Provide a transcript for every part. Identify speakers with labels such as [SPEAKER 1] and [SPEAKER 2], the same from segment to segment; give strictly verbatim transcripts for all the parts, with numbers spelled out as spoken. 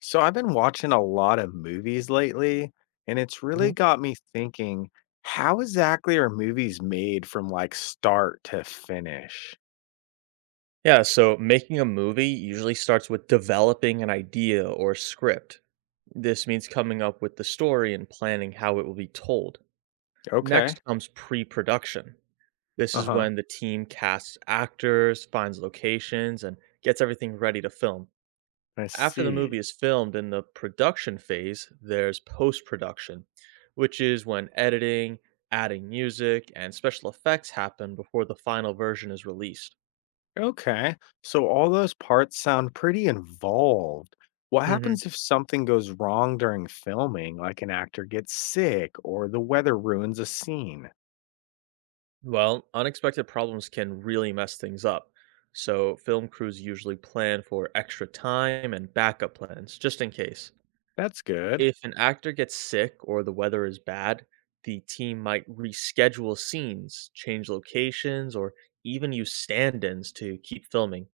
[SPEAKER 1] So I've been watching a lot of movies lately, and it's really
[SPEAKER 2] Mhm.
[SPEAKER 1] got me thinking, how exactly are movies made from like start to finish?
[SPEAKER 2] Yeah, so making a movie usually starts with developing an idea or script. This means coming up with the story and planning how it will be told.
[SPEAKER 1] Okay.
[SPEAKER 2] Next comes pre production. This is
[SPEAKER 1] Uh-huh.
[SPEAKER 2] when the team casts actors, finds locations, and gets everything ready to film.
[SPEAKER 1] I
[SPEAKER 2] After the
[SPEAKER 1] see.
[SPEAKER 2] movie is filmed in the production phase, there's post production, which is when editing, adding music, and special effects happen before the final version is released.
[SPEAKER 1] Okay. So all those parts sound pretty involved. What
[SPEAKER 2] Mhm.
[SPEAKER 1] happens if something goes wrong during filming, like an actor gets sick or the weather ruins a scene?
[SPEAKER 2] Well, unexpected problems can really mess things up. So, film crews usually plan for extra time and backup plans just in case.
[SPEAKER 1] That's good.
[SPEAKER 2] If an actor gets sick or the weather is bad, the team might reschedule scenes, change locations, or even use stand ins to keep filming.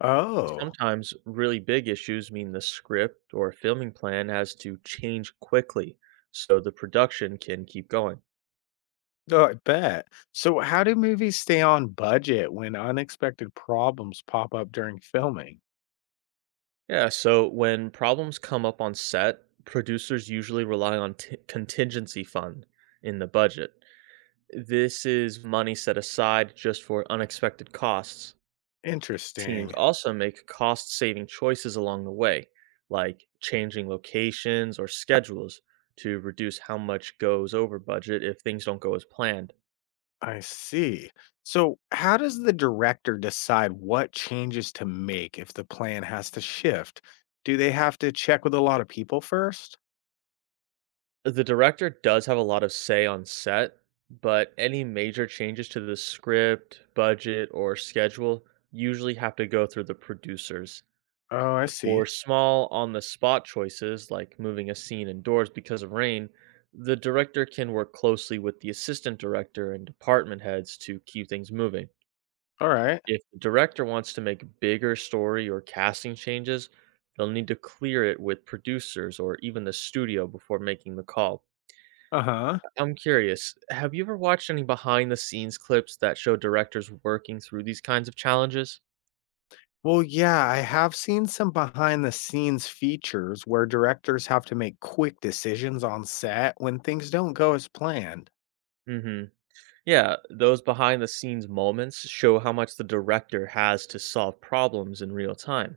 [SPEAKER 1] Oh,
[SPEAKER 2] Sometimes really big issues mean the script or filming plan has to change quickly so the production can keep going.
[SPEAKER 1] Oh, I bet. So, how do movies stay on budget when unexpected problems pop up during filming?
[SPEAKER 2] Yeah, so when problems come up on set, producers usually rely on t- contingency fund in the budget. This is money set aside just for unexpected costs. Teams
[SPEAKER 1] Interesting.
[SPEAKER 2] also make cost-saving choices along the way, like changing locations or schedules to reduce how much goes over budget if things don't go as planned.
[SPEAKER 1] I see. So, how does the director decide what changes to make if the plan has to shift? Do they have to check with a lot of people first?
[SPEAKER 2] The director does have a lot of say on set, but any major changes to the script, budget, or schedule usually have to go through the producers.
[SPEAKER 1] Oh, I see.
[SPEAKER 2] For small on the spot choices, like moving a scene indoors because of rain, the director can work closely with the assistant director and department heads to keep things moving.
[SPEAKER 1] All right.
[SPEAKER 2] If the director wants to make bigger story or casting changes, they'll need to clear it with producers or even the studio before making the call.
[SPEAKER 1] Uh huh.
[SPEAKER 2] I'm curious, have you ever watched any behind the scenes clips that show directors working through these kinds of challenges?
[SPEAKER 1] Well, yeah, I have seen some behind the scenes features where directors have to make quick decisions on set when things don't go as planned.
[SPEAKER 2] Mhm. Yeah, those behind the scenes moments show how much the director has to solve problems in real time.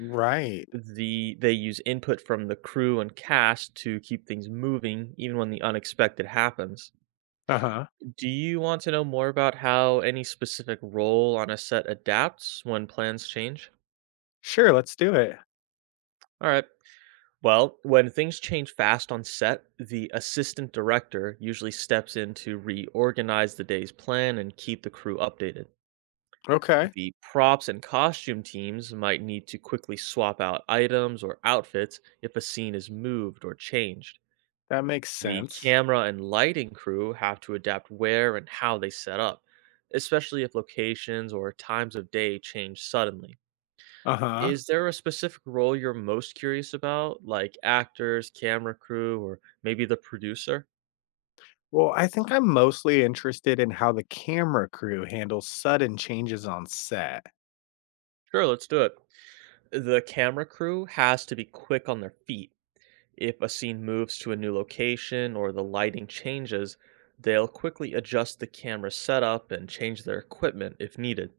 [SPEAKER 1] Right.
[SPEAKER 2] The they use input from the crew and cast to keep things moving even when the unexpected happens.
[SPEAKER 1] Uh-huh.
[SPEAKER 2] Do you want to know more about how any specific role on a set adapts when plans change?
[SPEAKER 1] Sure, let's do it.
[SPEAKER 2] All right. Well, when things change fast on set, the assistant director usually steps in to reorganize the day's plan and keep the crew updated.
[SPEAKER 1] Okay,
[SPEAKER 2] The props and costume teams might need to quickly swap out items or outfits if a scene is moved or changed.
[SPEAKER 1] that makes
[SPEAKER 2] The
[SPEAKER 1] sense.
[SPEAKER 2] camera and lighting crew have to adapt where and how they set up, especially if locations or times of day change suddenly.
[SPEAKER 1] Uh-huh.
[SPEAKER 2] Is there a specific role you're most curious about, like actors, camera crew, or maybe the producer?
[SPEAKER 1] Well, I think I'm mostly interested in how the camera crew handles sudden changes on set.
[SPEAKER 2] Sure, let's do it. The camera crew has to be quick on their feet. If a scene moves to a new location or the lighting changes, they'll quickly adjust the camera setup and change their equipment if needed.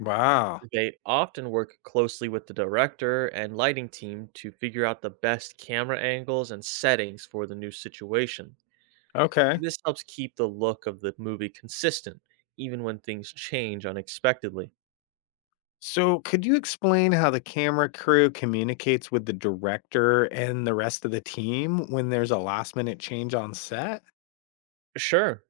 [SPEAKER 1] Wow.
[SPEAKER 2] They often work closely with the director and lighting team to figure out the best camera angles and settings for the new situation.
[SPEAKER 1] Okay.
[SPEAKER 2] This helps keep the look of the movie consistent, even when things change unexpectedly.
[SPEAKER 1] So, could you explain how the camera crew communicates with the director and the rest of the team when there's a last minute change on set?
[SPEAKER 2] Sure.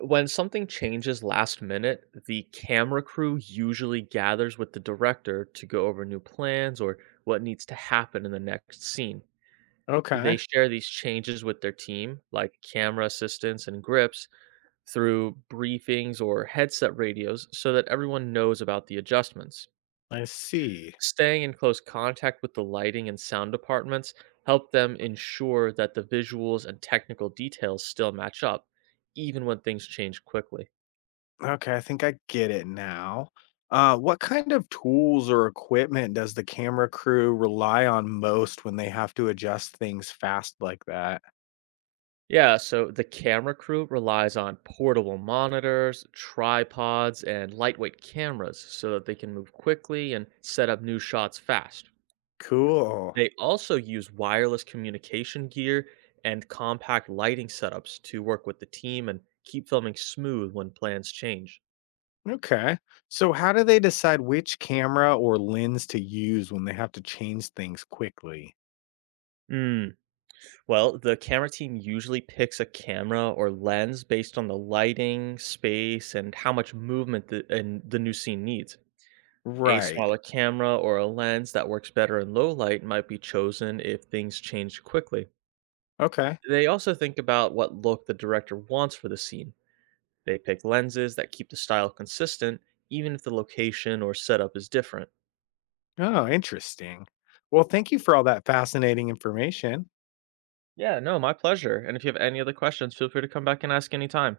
[SPEAKER 2] When something changes last minute, the camera crew usually gathers with the director to go over new plans or what needs to happen in the next scene.
[SPEAKER 1] Okay.
[SPEAKER 2] They share these changes with their team, like camera assistants and grips, through briefings or headset radios so that everyone knows about the adjustments.
[SPEAKER 1] I see.
[SPEAKER 2] Staying in close contact with the lighting and sound departments help them ensure that the visuals and technical details still match up, even when things change quickly.
[SPEAKER 1] Okay, I think I get it now. Uh, what kind of tools or equipment does the camera crew rely on most when they have to adjust things fast like that?
[SPEAKER 2] Yeah, so the camera crew relies on portable monitors, tripods, and lightweight cameras so that they can move quickly and set up new shots fast.
[SPEAKER 1] Cool.
[SPEAKER 2] They also use wireless communication gear and compact lighting setups to work with the team and keep filming smooth when plans change.
[SPEAKER 1] Okay. So, how do they decide which camera or lens to use when they have to change things quickly?
[SPEAKER 2] Mm. Well, the camera team usually picks a camera or lens based on the lighting, space, and how much movement the, and the new scene needs. A
[SPEAKER 1] Right.
[SPEAKER 2] smaller camera or a lens that works better in low light might be chosen if things change quickly.
[SPEAKER 1] Okay.
[SPEAKER 2] They also think about what look the director wants for the scene. They pick lenses that keep the style consistent, even if the location or setup is different.
[SPEAKER 1] Oh, interesting. Well, thank you for all that fascinating information.
[SPEAKER 2] Yeah, no, my pleasure. And if you have any other questions, feel free to come back and ask anytime.